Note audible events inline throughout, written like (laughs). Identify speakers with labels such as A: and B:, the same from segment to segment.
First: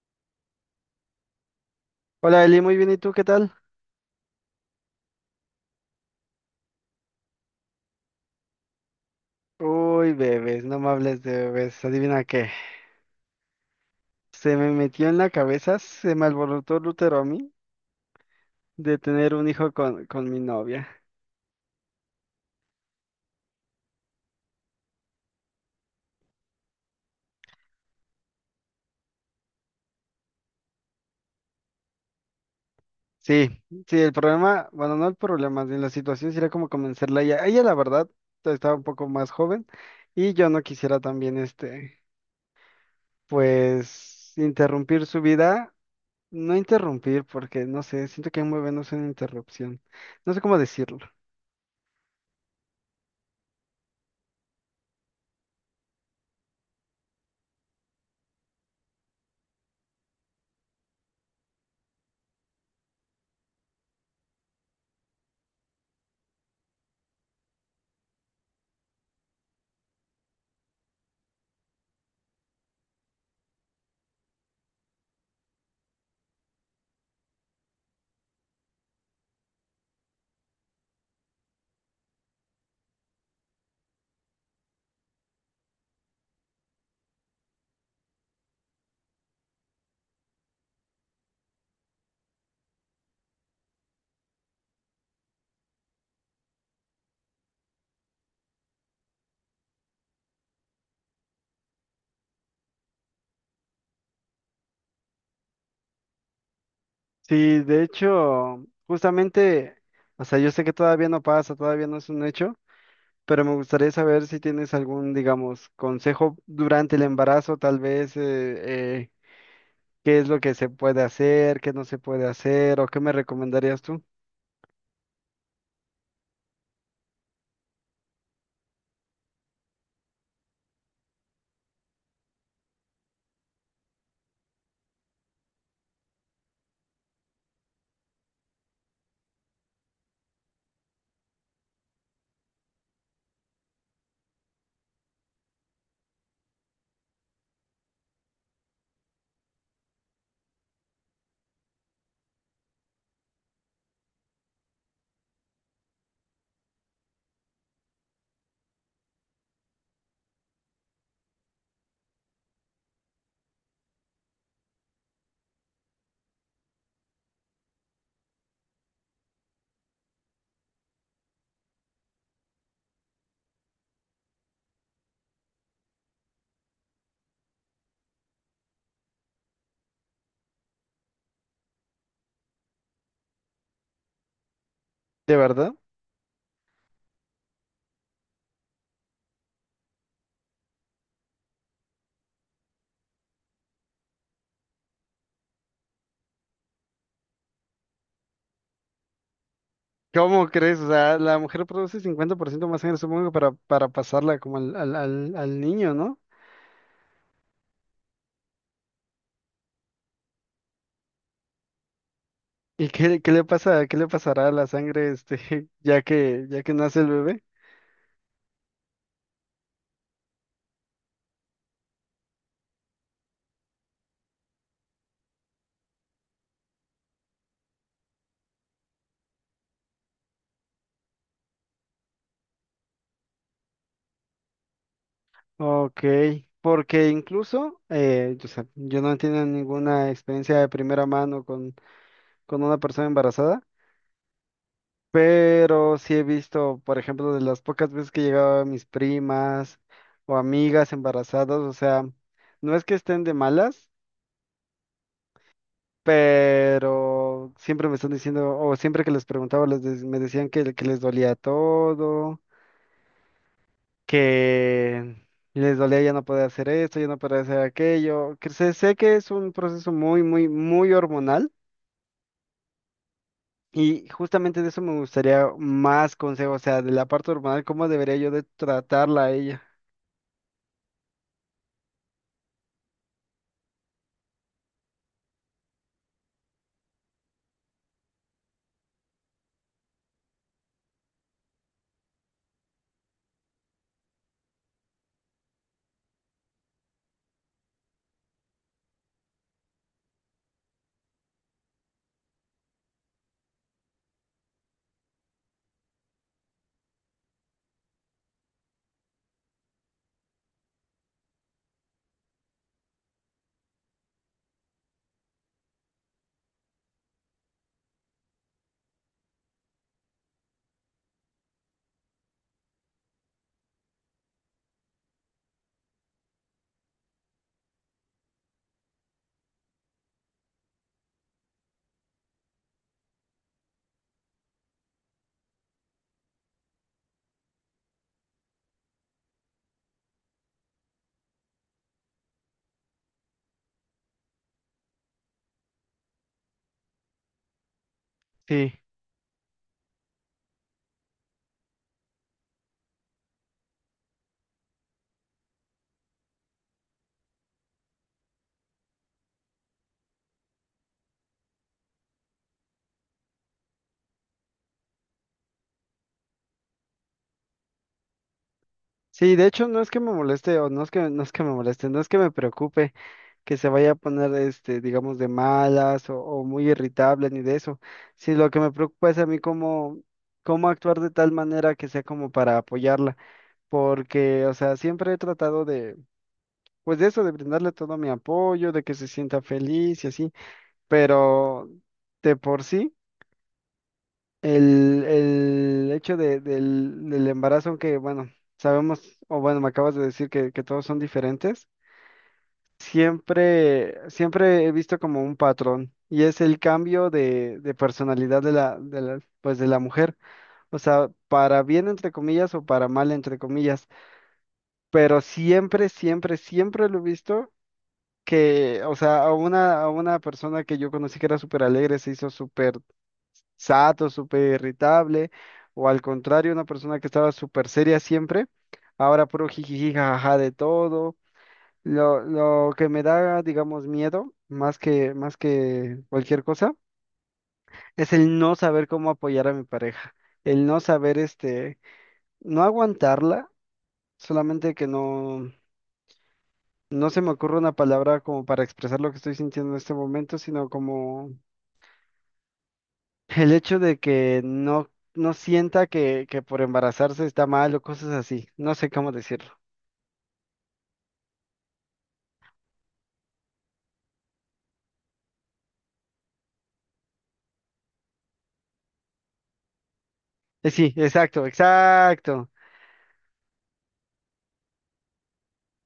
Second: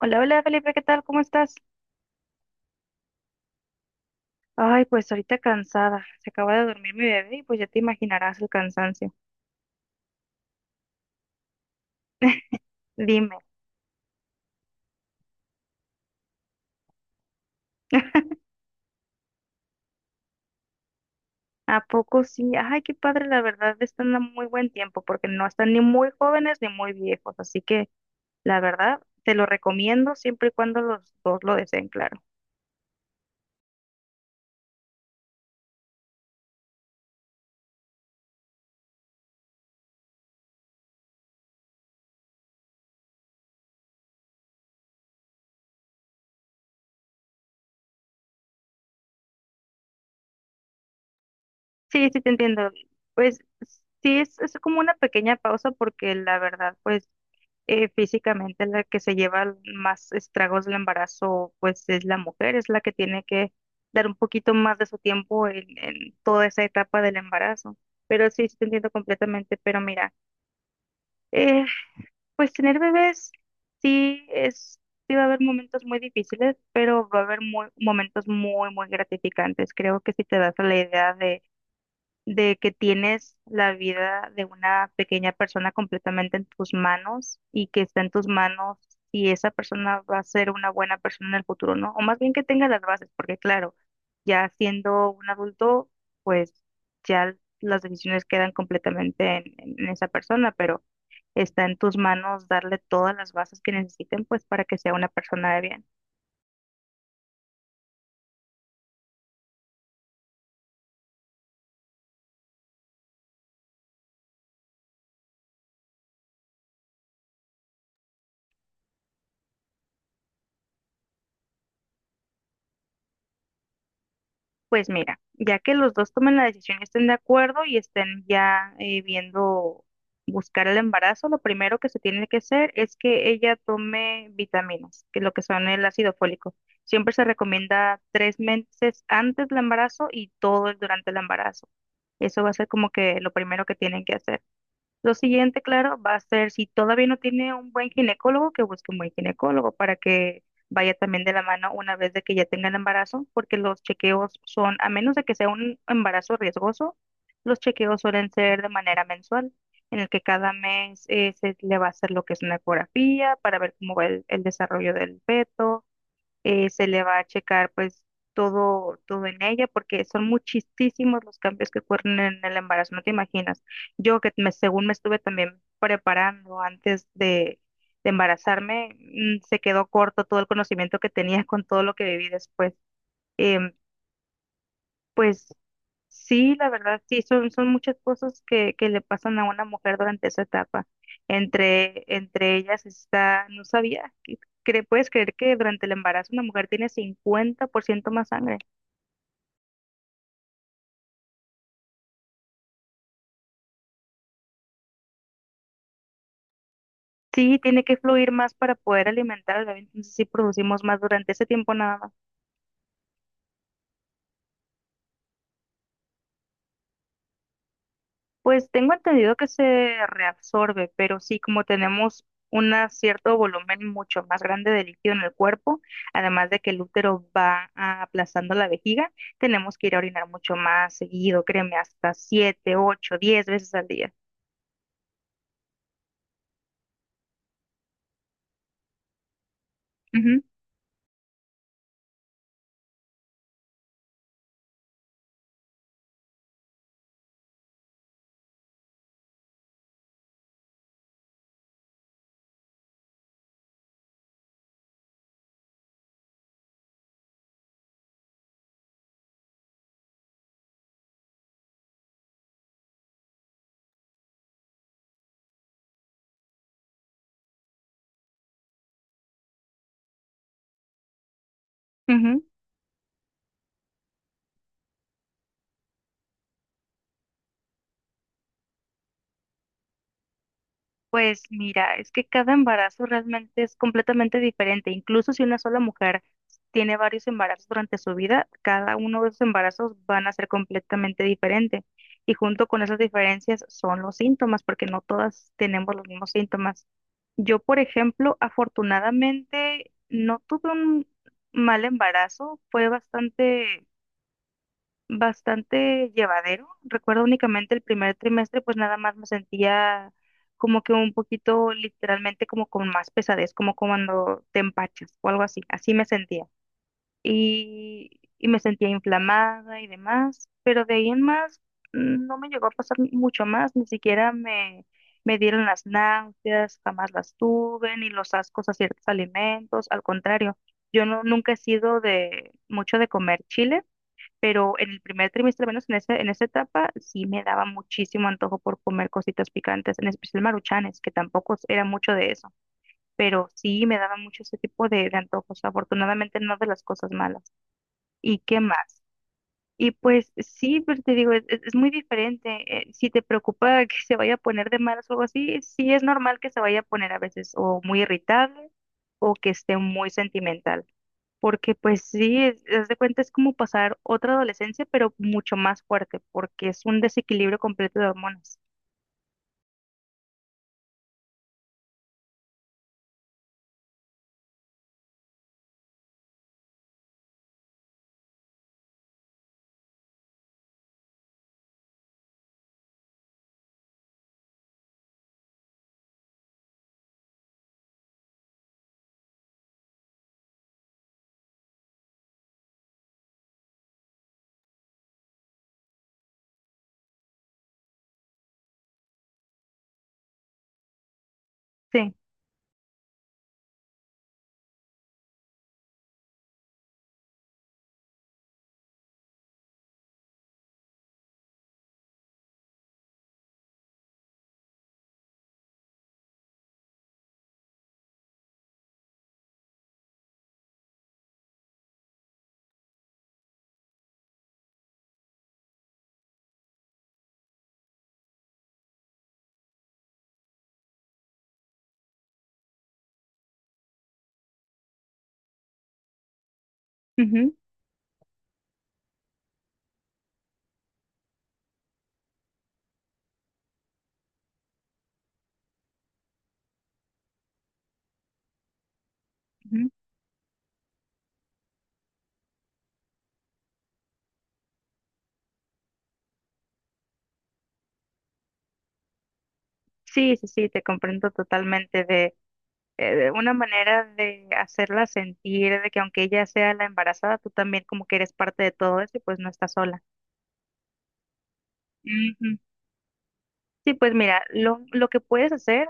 A: Hola, hola Felipe, ¿qué tal? ¿Cómo estás?
B: Hola Eli, muy bien, ¿y tú qué tal?
A: Ay, pues ahorita cansada. Se acaba de dormir mi bebé y pues ya te imaginarás el cansancio.
B: Uy, bebés, no me hables de bebés, adivina qué.
A: Dime.
B: Se me metió en la cabeza, se me alborotó el útero a mí
A: (laughs)
B: de tener un hijo con mi novia.
A: ¿A poco sí? Ay, qué padre, la verdad están a muy buen tiempo porque no están ni muy jóvenes ni muy viejos. Así que la verdad te lo recomiendo siempre y cuando los dos lo deseen, claro.
B: Sí, sí, el problema, bueno, no el problema, de la situación sería como convencerla a ella. Ella, la verdad, estaba un poco más joven y yo no quisiera también, pues, interrumpir su vida. No interrumpir, porque no sé, siento que un bebé no es una interrupción. No sé cómo decirlo.
A: Sí, sí, te entiendo. Pues sí, es como una pequeña pausa porque la verdad, pues físicamente la que se lleva más estragos del embarazo, pues es la mujer, es la que tiene que dar un poquito más de su tiempo en toda esa etapa del embarazo. Pero sí, sí te entiendo completamente, pero mira, eh, pues tener bebés sí es, sí va a haber momentos muy difíciles, pero va a haber muy, momentos muy, muy gratificantes. Creo que si te das a la idea de que tienes la vida de una pequeña persona completamente en tus manos y que está en tus manos si esa persona va a ser una buena persona en el futuro, ¿no? O más bien que tenga las bases, porque claro, ya siendo un adulto, pues ya las decisiones quedan completamente en esa persona, pero está en tus manos darle todas las bases que necesiten, pues para que sea una persona de bien.
B: Sí, de hecho, justamente, o sea, yo sé que todavía no pasa, todavía no es un hecho, pero me gustaría saber si tienes algún, digamos, consejo durante el embarazo, tal vez, qué es lo que se puede hacer, qué no se puede hacer, o qué me recomendarías tú.
A: Pues mira, ya que los dos tomen la decisión y estén de acuerdo y estén ya viendo buscar el embarazo, lo primero que se tiene que hacer es que ella tome vitaminas, que es lo que son el ácido fólico. Siempre se recomienda 3 meses antes del embarazo y todo el durante el embarazo. Eso va a ser como que lo primero que tienen que hacer. Lo siguiente, claro, va a ser si todavía no tiene un buen ginecólogo, que busque un buen ginecólogo para que vaya también de la mano una vez de que ya tenga el embarazo, porque los chequeos son, a menos de que sea un embarazo riesgoso, los chequeos suelen ser de manera mensual, en el que cada mes se le va a hacer lo que es una ecografía para ver cómo va el desarrollo del feto, se le va a checar pues todo en ella, porque son muchísimos los cambios que ocurren en el embarazo, no te imaginas. Yo que me, según me estuve también preparando antes de embarazarme, se quedó corto todo el conocimiento que tenía con todo lo que viví después. em,
B: ¿De
A: pues
B: verdad?
A: sí, la verdad, sí, son, son muchas cosas que le pasan a una mujer durante esa etapa. Entre ellas está, no sabía, ¿puedes creer que durante el embarazo una mujer tiene 50% más sangre?
B: ¿Cómo crees? O sea, la mujer produce 50% más sangre, supongo, para pasarla como al niño, ¿no?
A: Sí, tiene que fluir más para poder alimentar al bebé, entonces sí producimos más durante ese tiempo nada más.
B: ¿Y qué le pasa, qué le pasará a la sangre, este, (laughs) ya que nace el bebé?
A: Pues tengo entendido que se reabsorbe, pero sí, como tenemos un cierto volumen mucho más grande de líquido en el cuerpo, además de que el útero va aplastando la vejiga, tenemos que ir a orinar mucho más seguido, créeme, hasta siete, ocho, 10 veces al día.
B: Ok, porque incluso yo, sé, yo no he tenido ninguna
A: Ujú,
B: experiencia de primera mano con una persona embarazada, pero sí he visto, por ejemplo, de las pocas veces que llegaba mis primas o amigas embarazadas, o sea, no es que estén de malas, pero siempre me están diciendo, o siempre que les preguntaba, me decían que les dolía todo, que les dolía ya no poder hacer esto, ya no poder hacer aquello. Que sé, sé que es un proceso muy, muy, muy hormonal,
A: ujú.
B: y justamente de eso me gustaría más consejos, o sea, de la parte hormonal, cómo debería yo de tratarla a ella.
A: Pues mira, es que cada embarazo realmente es completamente diferente. Incluso si una sola mujer tiene varios embarazos durante su vida, cada uno de esos embarazos van a ser completamente diferente. Y junto con esas diferencias son los síntomas, porque no todas tenemos los mismos síntomas. Yo, por ejemplo, afortunadamente no tuve un mal embarazo, fue bastante llevadero. Recuerdo únicamente el primer trimestre, pues nada más me sentía como que un poquito literalmente como con más pesadez, como cuando te empachas o algo así, así me sentía. Y me sentía inflamada y demás, pero de ahí en más no me llegó a pasar mucho más, ni siquiera me dieron las náuseas, jamás las tuve, ni los ascos a ciertos alimentos, al contrario, yo no, nunca he sido de mucho de comer chile, pero en el primer trimestre, al menos en ese, en esa etapa, sí me daba muchísimo antojo por comer cositas picantes, en especial maruchanes, que tampoco es- era mucho de eso, pero sí me daba mucho ese tipo de antojos, afortunadamente no de las cosas malas. ¿Y qué
B: Sí.
A: más? Y pues sí, pero te digo, es muy diferente. Eh, si te preocupa que se vaya a poner de malas o algo así, sí es normal que se vaya a poner a veces o muy irritable o que esté muy sentimental. Porque pues sí, es, haz de cuenta es como pasar otra adolescencia, pero mucho más fuerte, porque es un desequilibrio completo de hormonas.
B: Sí, de hecho no es que me moleste o no es que me moleste, no es que me preocupe que se vaya a poner este, digamos, de malas o muy irritable ni de eso. Sí, lo que me preocupa es a mí cómo, cómo actuar de tal manera que sea como para apoyarla. Porque, o sea, siempre he tratado de, pues de eso, de brindarle todo mi apoyo, de que se sienta feliz y así, pero de por sí, el hecho del embarazo, aunque, bueno, sabemos, o bueno, me acabas de decir que todos son diferentes,
A: Sí.
B: siempre, siempre he visto como un patrón. Y es el cambio de personalidad pues de la mujer. O sea, para bien entre comillas o para mal entre comillas, pero siempre, siempre, siempre lo he visto que, o sea, a una persona que yo conocí que era súper alegre se hizo súper sato, súper irritable, o al contrario, una persona que estaba súper seria siempre, ahora puro jijiji, jajaja de todo. Lo que me da, digamos, miedo, más que cualquier cosa,
A: Ujú,
B: es el no saber cómo apoyar a mi pareja, el no saber, no aguantarla, solamente que no, no se me ocurre una palabra como para expresar lo que estoy sintiendo en
A: ujú.
B: este momento, sino como el hecho de que no sienta que por embarazarse está mal o cosas así. No sé cómo decirlo.
A: Sí, sí, sí, te comprendo totalmente. De una manera de hacerla sentir de que aunque ella sea la embarazada, tú también como que eres parte de todo eso y pues no estás sola.
B: Sí, exacto, exacto.
A: Ujú. Sí, pues mira, lo que puedes hacer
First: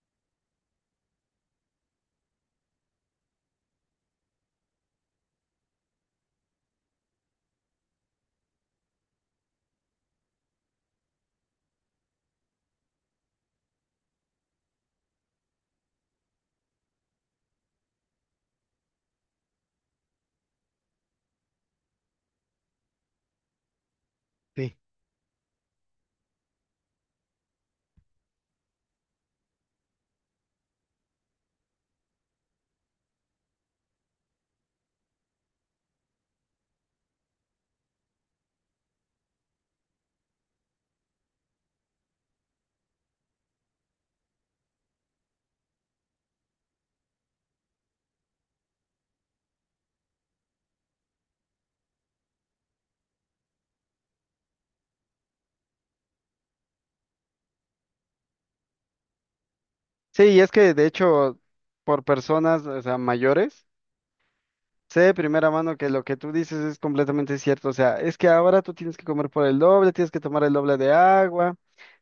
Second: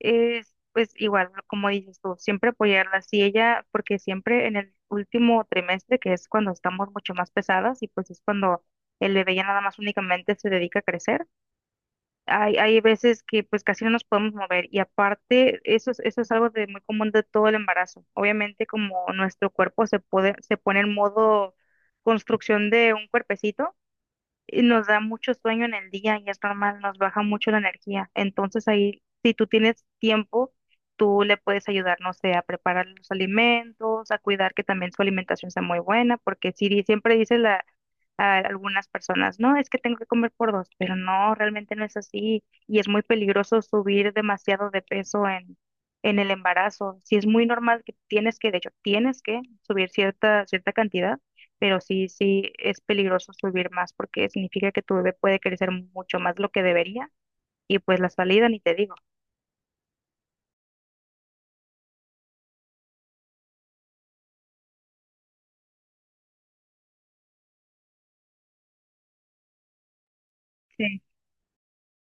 A: es, pues igual, como dices tú, siempre apoyarla. Si ella, porque siempre en el último trimestre, que es cuando estamos mucho más pesadas y pues es cuando el bebé ya nada más únicamente se dedica a crecer, hay veces que pues casi no nos podemos mover y aparte eso, eso es algo de muy común de todo el embarazo. Obviamente como nuestro cuerpo se pone en modo construcción de un cuerpecito, y
B: Sí.
A: nos da mucho sueño en el día y es normal, nos baja mucho la energía. Entonces ahí, si tú tienes tiempo, tú le puedes ayudar, no sé, a preparar los alimentos, a cuidar que también su alimentación sea muy buena, porque si di- siempre dice la, a algunas personas, no, es que tengo que comer por dos, pero no, realmente no es así y es muy peligroso subir demasiado de peso en el embarazo. Si es muy normal que tienes que, de hecho, tienes que subir cierta, cierta cantidad, pero sí, sí es peligroso subir más porque significa que tu bebé puede crecer mucho más de lo que debería y pues la salida ni te digo.
B: Sí, y es que de hecho, por personas, o sea, mayores, sé de primera mano que lo que tú dices es completamente cierto. O sea, es que ahora tú tienes que comer por el doble, tienes que tomar el doble de
A: Sí.
B: agua,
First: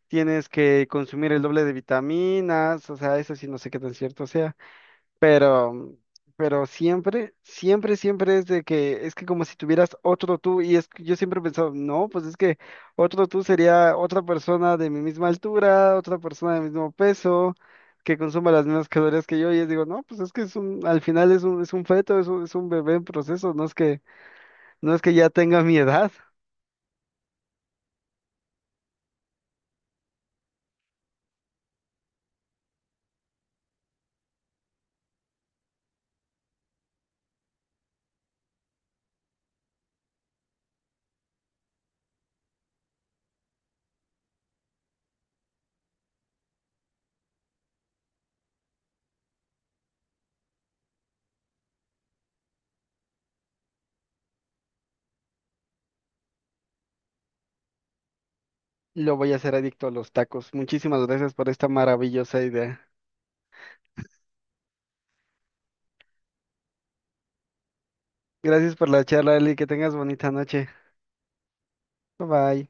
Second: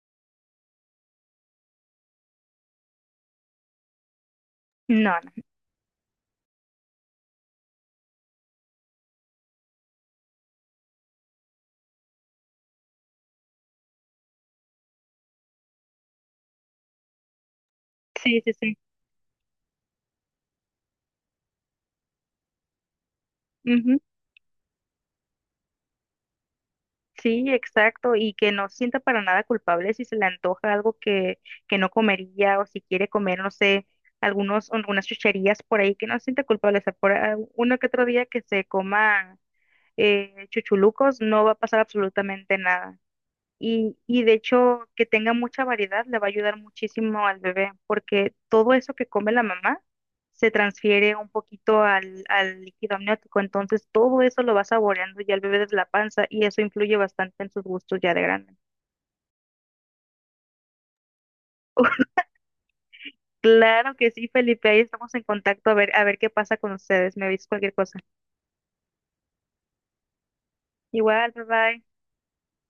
B: tienes que consumir el doble de vitaminas. O sea, eso sí, no sé qué tan cierto sea.
A: No, no.
B: Pero, pero siempre, siempre, siempre es de que es que como si tuvieras otro tú, y es que yo siempre he pensado, no, pues es que otro tú sería otra persona de mi misma altura, otra persona de mismo peso, que
A: Sí,
B: consuma
A: sí,
B: las
A: sí.
B: mismas calorías que yo, y es digo, no, pues es que al final es un feto, es un bebé en proceso, no es
A: Ujú.
B: que, no es que ya tenga mi edad.
A: Sí, exacto. Y que no se sienta para nada culpable si se le antoja algo que no comería o si quiere comer, no sé, algunas chucherías por ahí, que no se sienta culpable. O sea, por uno que otro día que se coma chuchulucos, no va a pasar absolutamente nada. Y de hecho, que tenga mucha variedad le va a ayudar muchísimo al bebé, porque todo eso que come la mamá se transfiere un poquito al líquido amniótico. Entonces, todo eso lo va saboreando ya el bebé desde la panza y eso influye bastante en sus gustos ya de grande.
B: Lo voy a hacer adicto a los tacos. Muchísimas gracias por esta
A: (laughs)
B: maravillosa idea.
A: Claro que sí, Felipe, ahí estamos en contacto a ver qué pasa con ustedes. Me avisas cualquier cosa.
B: Gracias por la charla, Eli, que tengas bonita noche.
A: Igual, bye bye.
B: Bye bye.